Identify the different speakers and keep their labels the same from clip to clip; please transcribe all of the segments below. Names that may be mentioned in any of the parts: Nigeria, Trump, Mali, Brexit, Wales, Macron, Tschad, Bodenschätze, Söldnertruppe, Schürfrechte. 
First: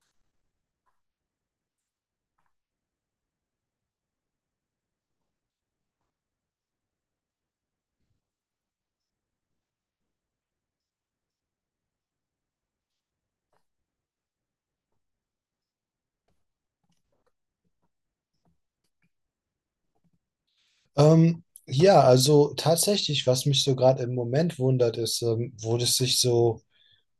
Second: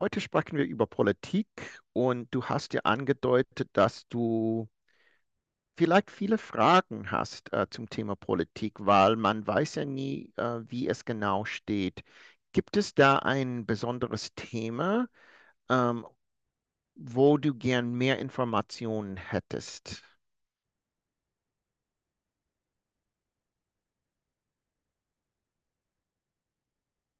Speaker 1: Heute sprechen wir über Politik und du hast ja angedeutet, dass du vielleicht viele Fragen hast zum Thema Politik, weil man weiß ja nie, wie es genau steht. Gibt es da ein besonderes Thema, ähm, wo du gern mehr Informationen hättest?
Speaker 2: Ja, also tatsächlich, was mich so gerade im Moment wundert, ist, wo das sich so,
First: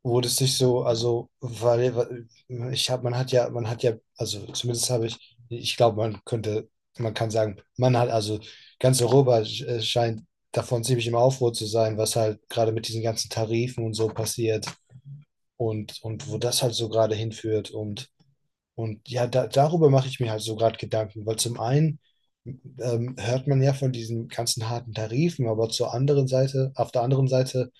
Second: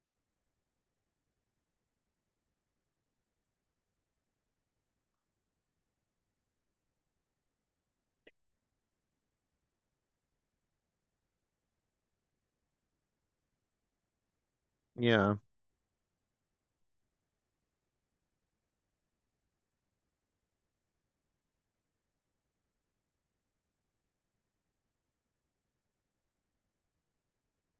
Speaker 2: wo das sich so, also, weil man hat ja, also zumindest habe ich, glaube, man kann sagen, man hat, also ganz Europa scheint davon ziemlich im Aufruhr zu sein, was halt gerade mit diesen ganzen Tarifen und so passiert
Speaker 1: Ja.
Speaker 2: und wo das halt so gerade hinführt und ja, darüber mache ich mir halt so gerade Gedanken, weil zum einen hört man ja von diesen ganzen harten Tarifen, aber auf der anderen Seite,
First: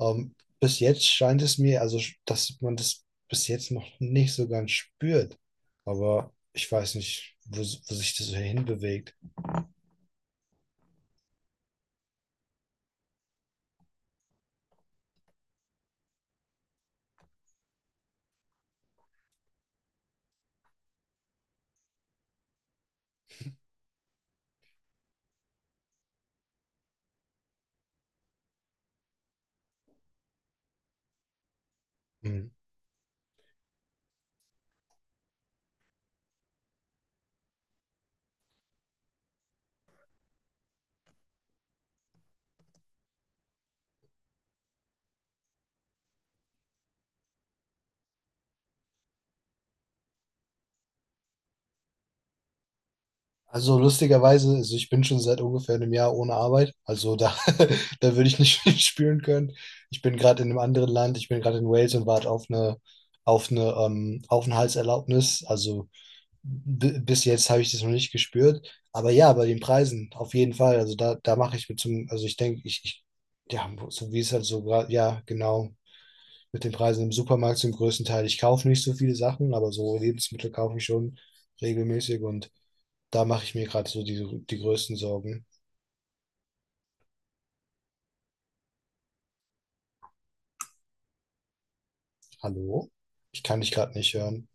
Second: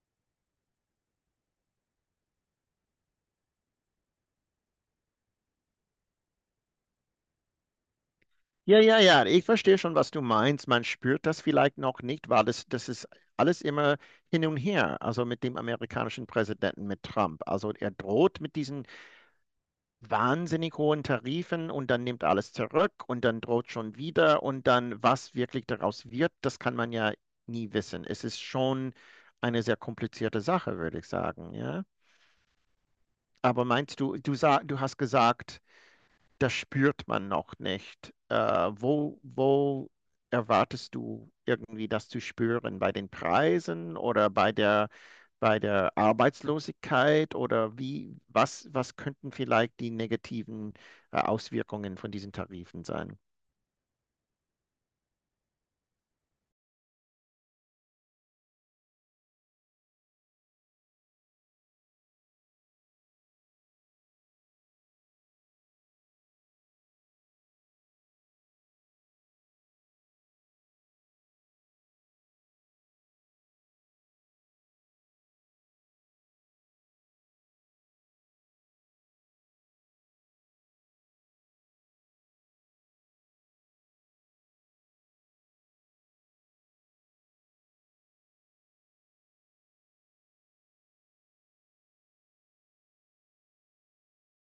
Speaker 2: ähm, bis jetzt scheint es mir, also dass man das bis jetzt noch nicht so ganz spürt. Aber ich weiß nicht, wo sich das so
Speaker 1: Ja, ja,
Speaker 2: hinbewegt.
Speaker 1: ja, ich verstehe schon, was du meinst. Man spürt das vielleicht noch nicht, weil das ist alles immer hin und her. Also mit dem amerikanischen Präsidenten, mit Trump. Also er droht mit diesen wahnsinnig hohen Tarifen und dann nimmt alles zurück und dann droht schon wieder und dann, was wirklich daraus wird, das kann man ja nie wissen. Es ist schon eine sehr komplizierte Sache, würde ich sagen, ja.
Speaker 2: Hm.
Speaker 1: Aber meinst du, du, sa du hast gesagt, das spürt man noch nicht. Wo erwartest du irgendwie das zu spüren? Bei den Preisen oder bei bei der Arbeitslosigkeit? Oder wie, was, was könnten vielleicht die negativen Auswirkungen von diesen Tarifen sein?
Speaker 2: Also lustigerweise, also ich bin schon seit ungefähr einem Jahr ohne Arbeit. Also da, da würde ich nicht viel spüren können. Ich bin gerade in einem anderen Land, ich bin gerade in Wales und warte auf eine Aufenthaltserlaubnis. Also bis jetzt habe ich das noch nicht gespürt. Aber ja, bei den Preisen, auf jeden Fall. Also da mache ich mir zum, also ich denke, ich, ja, so wie es halt so gerade, ja, genau, mit den Preisen im Supermarkt zum größten Teil. Ich kaufe nicht so viele Sachen, aber so Lebensmittel kaufe ich schon regelmäßig und da mache ich mir gerade so die größten Sorgen. Hallo? Ich kann dich gerade nicht hören.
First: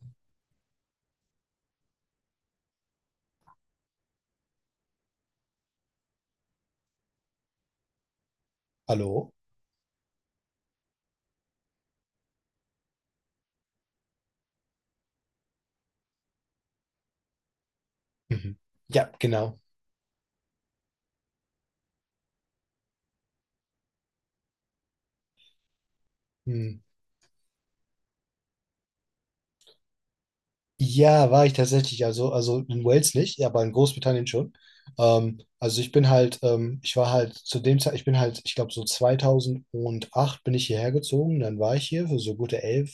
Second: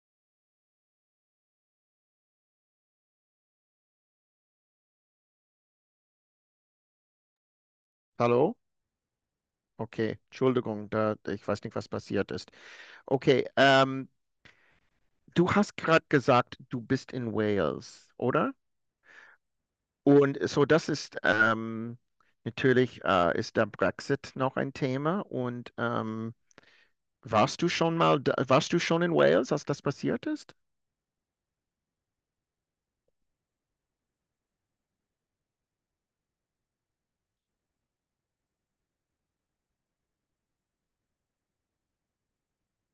Speaker 1: Hallo?
Speaker 2: Hallo?
Speaker 1: Okay, Entschuldigung, da, ich weiß nicht, was passiert ist. Okay, du hast gerade gesagt, du bist in Wales, oder?
Speaker 2: Mhm. Ja, genau.
Speaker 1: Und so, das ist natürlich ist der Brexit noch ein Thema.
Speaker 2: Hm.
Speaker 1: Warst du schon mal, da, warst du schon in Wales, als das passiert ist?
Speaker 2: Ja, war ich tatsächlich. Also in Wales nicht, ja, aber in Großbritannien schon. Also ich bin halt, ich war halt zu dem Zeit, ich bin halt, ich glaube so 2008 bin ich hierher gezogen. Dann war ich hier für so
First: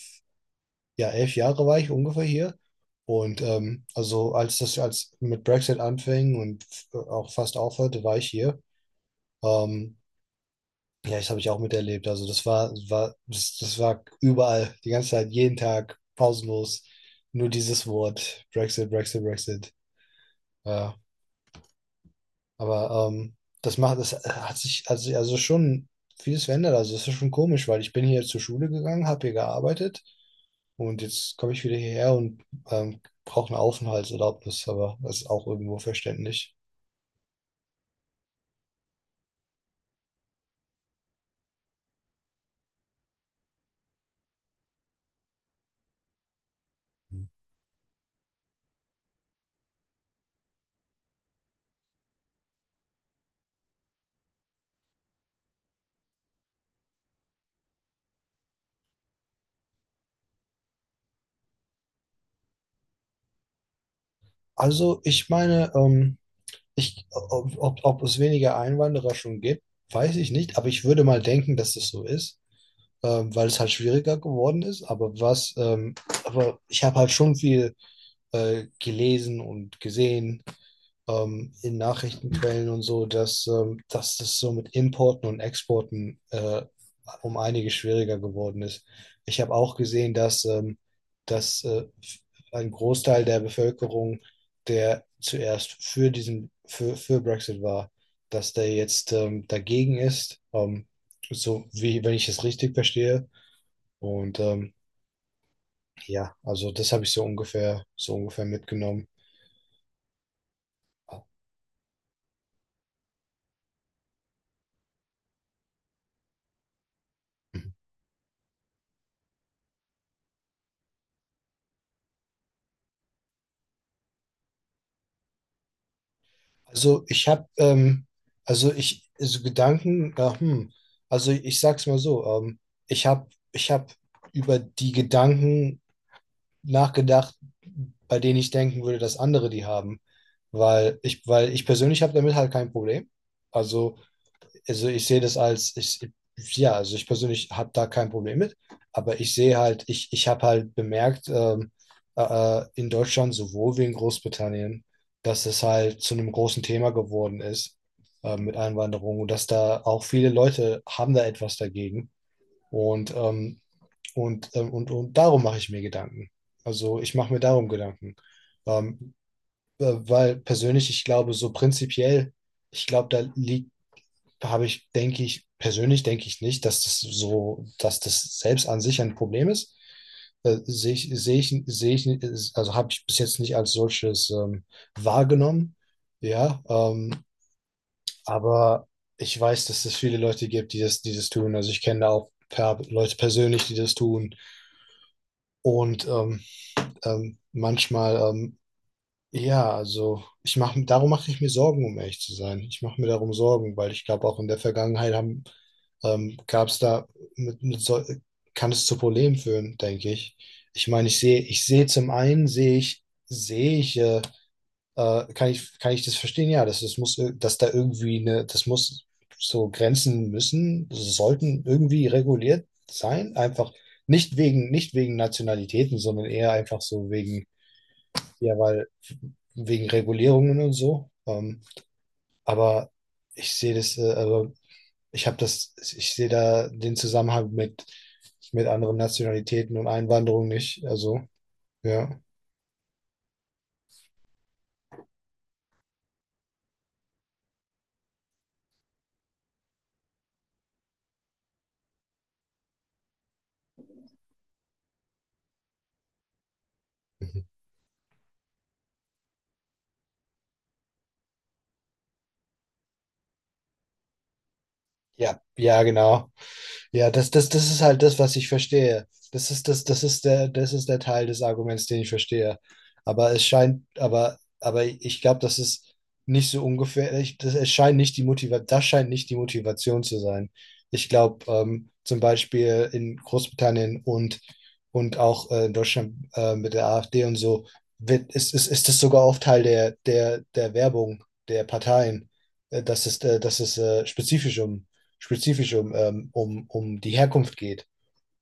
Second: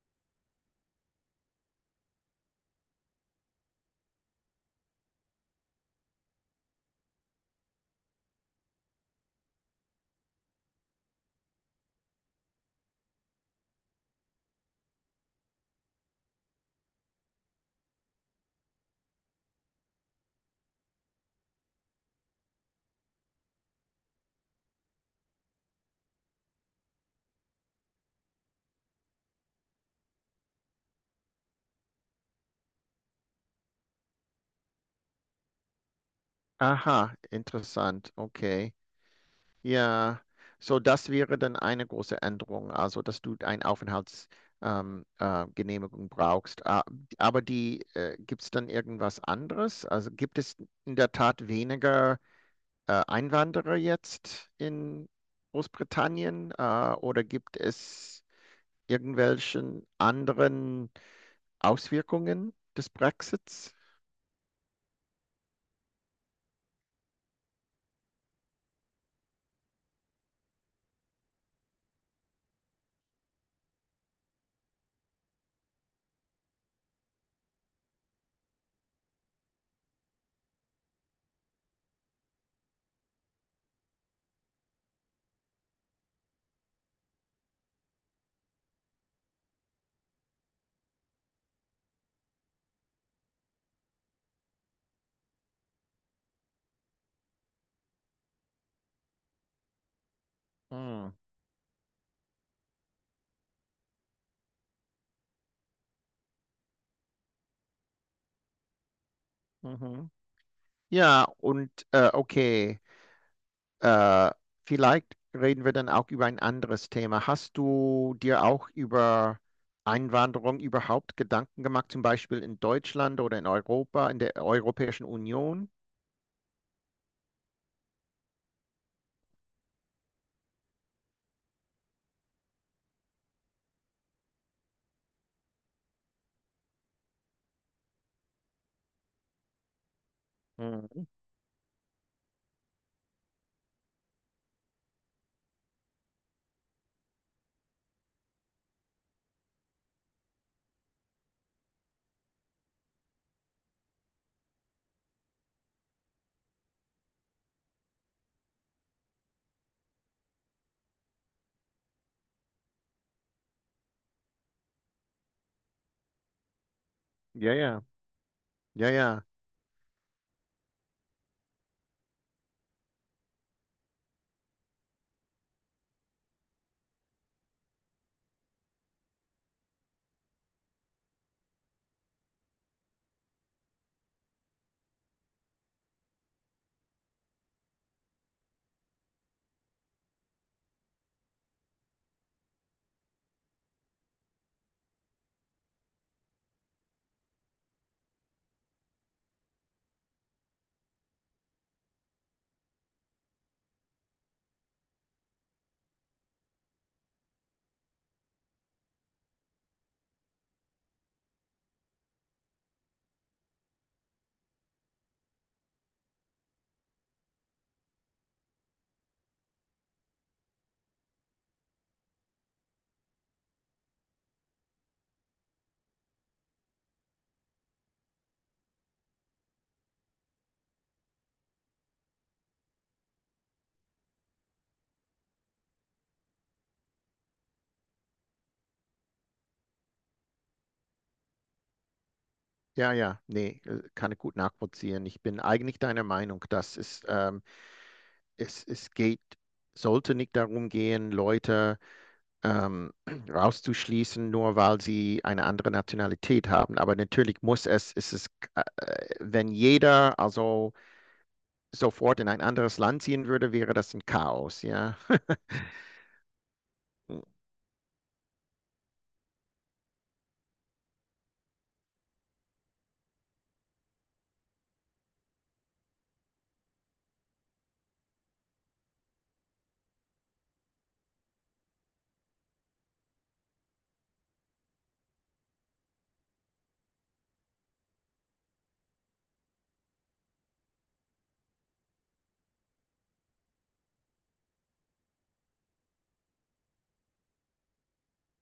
Speaker 2: ja, elf Jahre war ich ungefähr hier. Und also als mit Brexit anfing und auch fast aufhörte, war ich hier. Ähm, Ja, das habe ich auch miterlebt. Also das war überall, die ganze Zeit, jeden Tag, pausenlos. Nur dieses Wort, Brexit, Brexit, Brexit. Ja, aber das hat sich also schon vieles verändert. Also das ist schon komisch, weil ich bin hier zur Schule gegangen, habe hier gearbeitet und jetzt komme ich wieder hierher und brauche eine Aufenthaltserlaubnis, aber das ist auch irgendwo verständlich.
Speaker 1: Aha, interessant. Okay. Ja, so das wäre dann eine große Änderung, also dass du eine Aufenthaltsgenehmigung Genehmigung brauchst. Ah, aber die gibt es dann irgendwas anderes? Also gibt es in der Tat weniger Einwanderer jetzt in Großbritannien oder gibt es irgendwelchen anderen Auswirkungen des Brexits?
Speaker 2: Also ich meine, ob es weniger Einwanderer schon gibt, weiß ich nicht, aber ich würde mal denken, dass das so ist, weil es halt schwieriger geworden ist. Aber ich habe halt schon viel gelesen und gesehen in Nachrichtenquellen und so, dass das so mit Importen und Exporten um einiges schwieriger geworden ist. Ich habe auch gesehen, dass ein Großteil der Bevölkerung, der zuerst für für Brexit war, dass der jetzt dagegen ist,
Speaker 1: Hm.
Speaker 2: so wie wenn ich es richtig verstehe. Und ja, also das habe ich so ungefähr mitgenommen.
Speaker 1: Mhm. Ja, und okay. Äh, Vielleicht reden wir dann auch über ein anderes Thema. Hast du dir auch über Einwanderung überhaupt Gedanken gemacht, zum Beispiel in Deutschland oder in Europa, in der Europäischen Union?
Speaker 2: Also ich habe, also ich, so Gedanken, ja, hm, also ich sag's mal so, ich habe über die Gedanken nachgedacht, bei denen ich denken würde, dass andere die haben,
Speaker 1: Mhm.
Speaker 2: weil ich persönlich habe damit halt kein Problem. Also also ich sehe das als, ich, ja, also ich persönlich habe da kein Problem mit, aber ich sehe halt, ich habe halt bemerkt, äh, in Deutschland sowohl wie in Großbritannien, dass es halt zu einem großen Thema geworden ist mit Einwanderung und dass da auch viele Leute haben da etwas dagegen. Und, ähm, und, und darum mache ich mir Gedanken. Also ich mache mir
Speaker 1: Ja,
Speaker 2: darum
Speaker 1: ja,
Speaker 2: Gedanken.
Speaker 1: ja,
Speaker 2: Ähm,
Speaker 1: ja,
Speaker 2: weil persönlich, ich glaube, so prinzipiell, ich glaube, da liegt da habe ich, denke ich, persönlich denke ich nicht, dass das selbst an sich ein Problem ist. Sehe ich nicht, also habe ich bis jetzt nicht als solches wahrgenommen. Ja, aber ich weiß, dass es viele Leute gibt, die das tun. Also ich kenne da auch Leute persönlich, die das tun. Und manchmal ja, darum mache ich mir Sorgen, um ehrlich zu sein. Ich mache mir darum Sorgen, weil ich glaube, auch in der Vergangenheit gab es da, mit, mit so, kann es zu Problemen führen, denke ich. Ich sehe zum einen, sehe ich, kann ich, kann ich das verstehen? Ja, dass da irgendwie eine, das muss so Grenzen müssen, sollten irgendwie reguliert sein, einfach nicht wegen, nicht wegen Nationalitäten, sondern eher einfach so wegen ja, weil wegen Regulierungen und so. Aber ich sehe das, also ich sehe da den Zusammenhang mit anderen Nationalitäten und Einwanderung nicht. Also, ja.
Speaker 1: ja, ja. Nee, kann ich gut nachvollziehen. Ich bin eigentlich deiner Meinung, dass es, es, es geht, sollte nicht darum gehen, Leute, ähm, rauszuschließen, nur weil sie eine andere Nationalität haben. Aber
Speaker 2: Mhm.
Speaker 1: natürlich muss es, ist es, äh, wenn jeder also sofort in ein anderes Land ziehen würde, wäre das ein Chaos, ja.
Speaker 2: Ja, ja, genau. Ja, das ist halt das, was ich verstehe. Das ist das, das ist der Teil des Arguments, den ich verstehe. Aber ich glaube, das ist nicht so ungefährlich das, es scheint nicht die das scheint nicht die Motivation zu sein. Ich glaube, zum Beispiel in Großbritannien und auch in Deutschland mit der AfD und so, ist das sogar oft Teil der Werbung der Parteien, dass es spezifisch um, um die Herkunft geht.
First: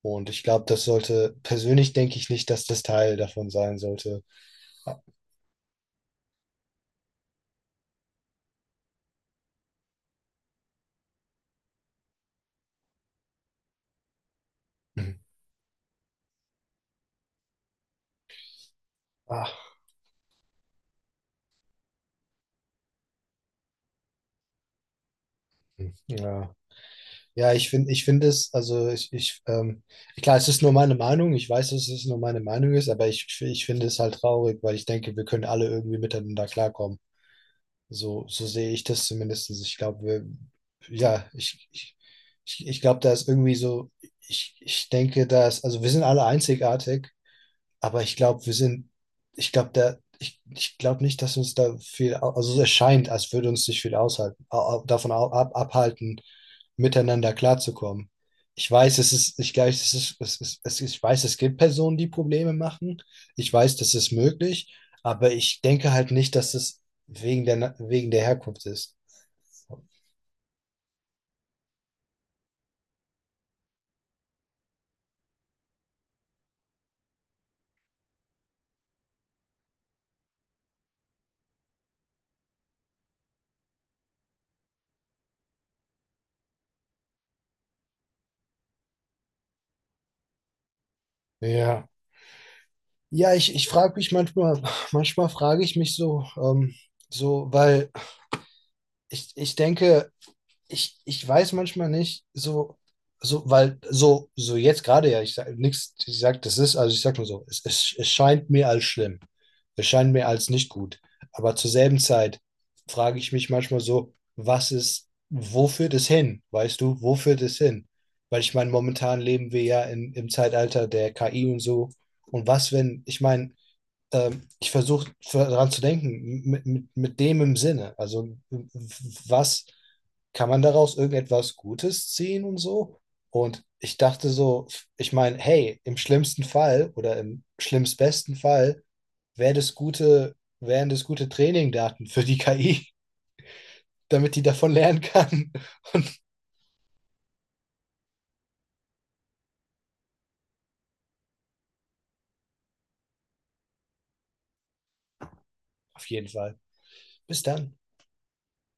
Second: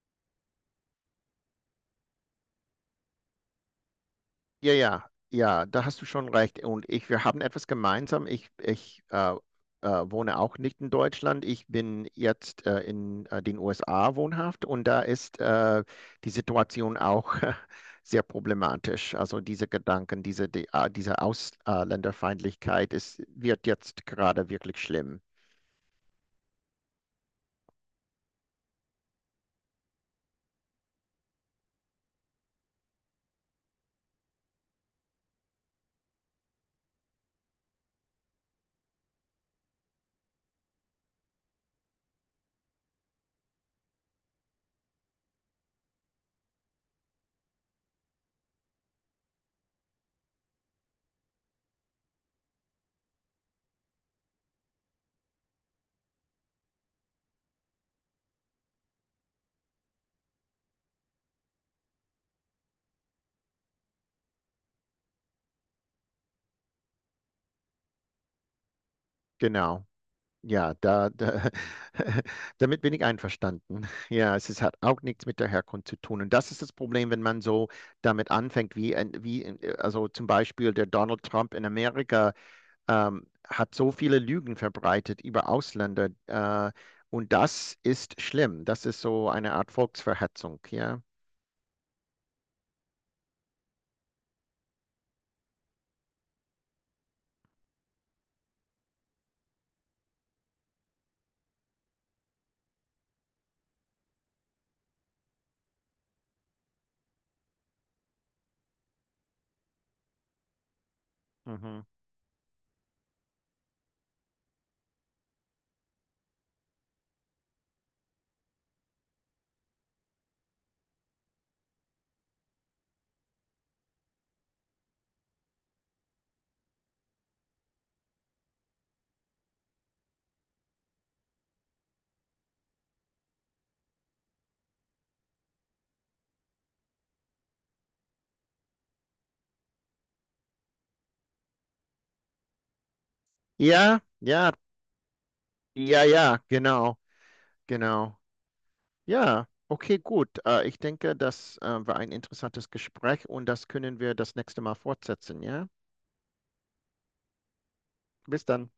Speaker 2: Und ich glaube, persönlich denke ich nicht, dass das Teil davon sein sollte.
Speaker 1: Ja, ja, ja, da hast du schon recht. Und ich, wir haben etwas gemeinsam. Ich wohne auch nicht in Deutschland. Ich bin jetzt in den USA wohnhaft und da ist die Situation auch sehr problematisch. Also
Speaker 2: Ach,
Speaker 1: diese Gedanken, diese, die, ah, diese Ausländerfeindlichkeit ist, wird jetzt gerade wirklich schlimm.
Speaker 2: ja. Ja, ich finde es, klar, es ist nur meine Meinung, ich weiß, dass es nur meine Meinung ist, aber ich finde es halt traurig, weil ich denke, wir können alle irgendwie miteinander klarkommen. So, so sehe ich das zumindest. Ich glaube, wir, ja, ich glaube, da ist irgendwie so, ich denke, also wir sind alle einzigartig. Aber ich glaube, wir sind, ich glaube, da, ich glaube nicht, dass uns da viel, also es erscheint, als würde uns nicht viel aushalten, davon abhalten, miteinander klarzukommen. Ich weiß, es ist, ich glaube, es ist, ich weiß, es gibt Personen, die Probleme machen. Ich weiß, das ist möglich, aber ich denke halt nicht, dass es wegen wegen der Herkunft ist.
Speaker 1: Genau. Ja, da, da, damit bin ich einverstanden. Ja, es ist, hat auch nichts mit der Herkunft zu tun. Und das ist das Problem, wenn man so damit anfängt, wie, ein- wie also zum Beispiel der Donald Trump in Amerika hat so viele Lügen verbreitet über Ausländer. Und das ist schlimm. Das ist so eine Art Volksverhetzung. Ja,
Speaker 2: Ja. Ja, ich frage mich manchmal, manchmal frage ich mich so, so, weil ich denke, ich weiß manchmal nicht, so jetzt gerade ja, ich sage nichts, ich sage, das ist, also ich sage nur so, es scheint mir als schlimm. Es scheint mir als nicht gut. Aber zur
Speaker 1: mhm,
Speaker 2: selben Zeit frage ich mich manchmal so, was ist, wo führt es hin? Weißt du, wo führt es hin? Weil ich meine, momentan leben wir im Zeitalter der KI und so. Und was, wenn, ich meine, ich versuche daran zu denken, mit dem im Sinne. Also, was kann man daraus irgendetwas Gutes ziehen und so? Und ich dachte so, ich meine, hey, im schlimmsten Fall oder im schlimmstbesten Fall wären das gute Trainingdaten für die KI,
Speaker 1: ja,
Speaker 2: damit die
Speaker 1: ja,
Speaker 2: davon lernen kann.
Speaker 1: ja, ja, genau, genau. Ja, okay, gut. Ich denke, das war ein interessantes Gespräch und das können wir das nächste Mal fortsetzen, ja?
Speaker 2: Auf jeden Fall. Bis dann.
Speaker 1: Bis dann.